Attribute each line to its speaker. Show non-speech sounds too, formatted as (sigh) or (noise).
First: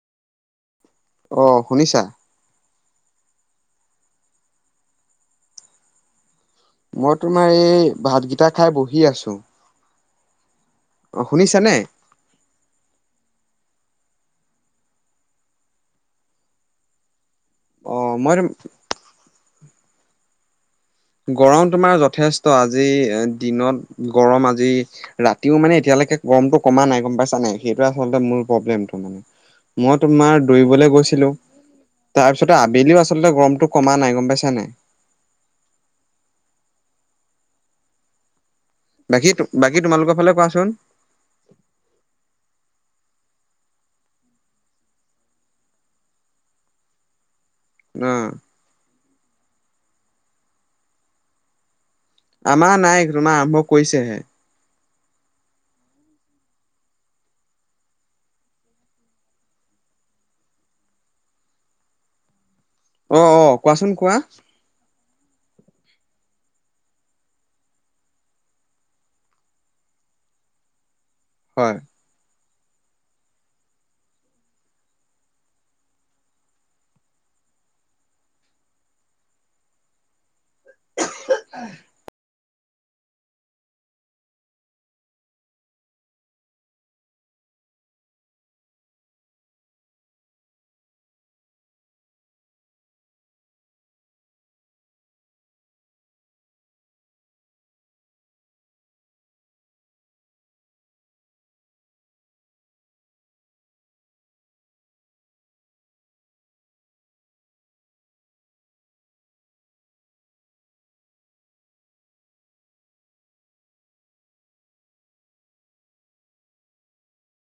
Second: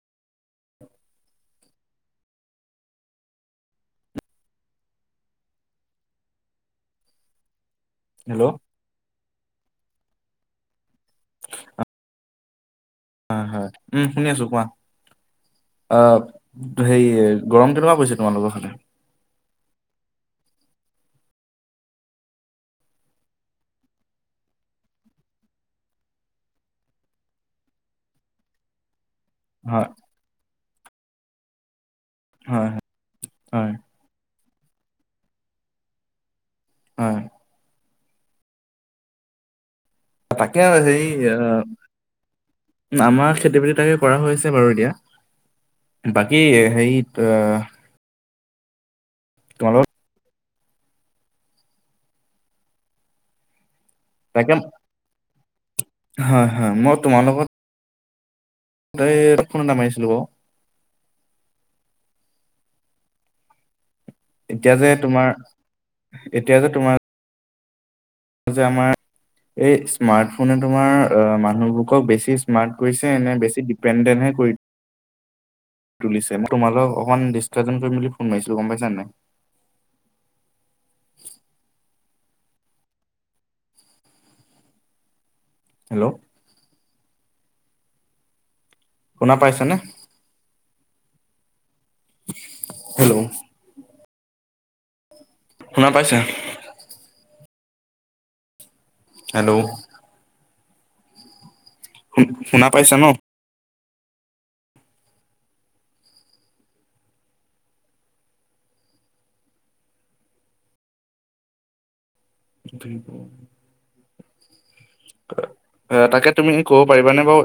Speaker 1: অ', শুনিছা। মই তোমাৰ এই, ভাত
Speaker 2: হেল্ল'
Speaker 1: কিটা খাই বহি আছো। অ', শুনিছা নে?
Speaker 2: হয়, হয়। উম, শুনি আছো কোৱা? অ', হে গৰম
Speaker 1: অ
Speaker 2: কেনেকুৱা পৰিছে
Speaker 1: মই
Speaker 2: তোমালোকৰ ফালে?
Speaker 1: গৰম তোমাৰ যথেষ্ট, আজি দিনত গৰম আজি ৰাতিও মানে এতিয়ালৈকে গমৰটো কমা নাই গম পাইছা নাই, সেইটোৱে আচলতে মোৰ প্ৰব্লেমটো মানে।
Speaker 2: হয়
Speaker 1: মই তোমাৰ দৌৰিবলে গৈছিলো। তাৰপিছতে
Speaker 2: হয়
Speaker 1: আবেলিও আচলতে
Speaker 2: হয়
Speaker 1: গৰমটো কমা নাই, গম পাইছা নাই?
Speaker 2: হয়।
Speaker 1: বাকী, বাকী তোমালোকৰ ফালে
Speaker 2: তাকে
Speaker 1: কোৱাচোন
Speaker 2: আৰু হেৰি, আমাৰ খেতি বাতি তাকে কৰা হৈছে বাৰু এতিয়া। বাকী হেৰিত
Speaker 1: উম।
Speaker 2: তোমালোক
Speaker 1: আমাৰ নাই, তোমাৰ আৰম্ভ কৰিছেহে।
Speaker 2: তাকে হয়, হয়, মই তোমাৰ লগত (unintelligible) ফোনত (unintelligible)
Speaker 1: অ', অ', কোৱাচোন, কোৱা?
Speaker 2: এতিয়া যে তোমাৰ, এতিয়া যে তোমাৰ যে আমাৰ, এই স্মাৰ্ট ফোনে তোমাৰ অ'
Speaker 1: হয়
Speaker 2: মানুহবোৰকক বেছি স্মাৰ্ট কৰিছে নে, বেছি ডিপেণ্ডেণ্টহে কৰি তুলিছে, মই তোমালোক অকমান ডিছকাছন কৰিম বুলি ফোন মাৰিছিলো গম পাইছা নাই?
Speaker 1: (unintelligible)
Speaker 2: হেল্ল'? শুনা পাইছানে? হেল্ল'? শুনা পাইছা? হেল্ল'? শু-শুনা পাইছা নহ? (unintelligible) তা-তাকে তুমি ক'ব পাৰিবানে বাৰু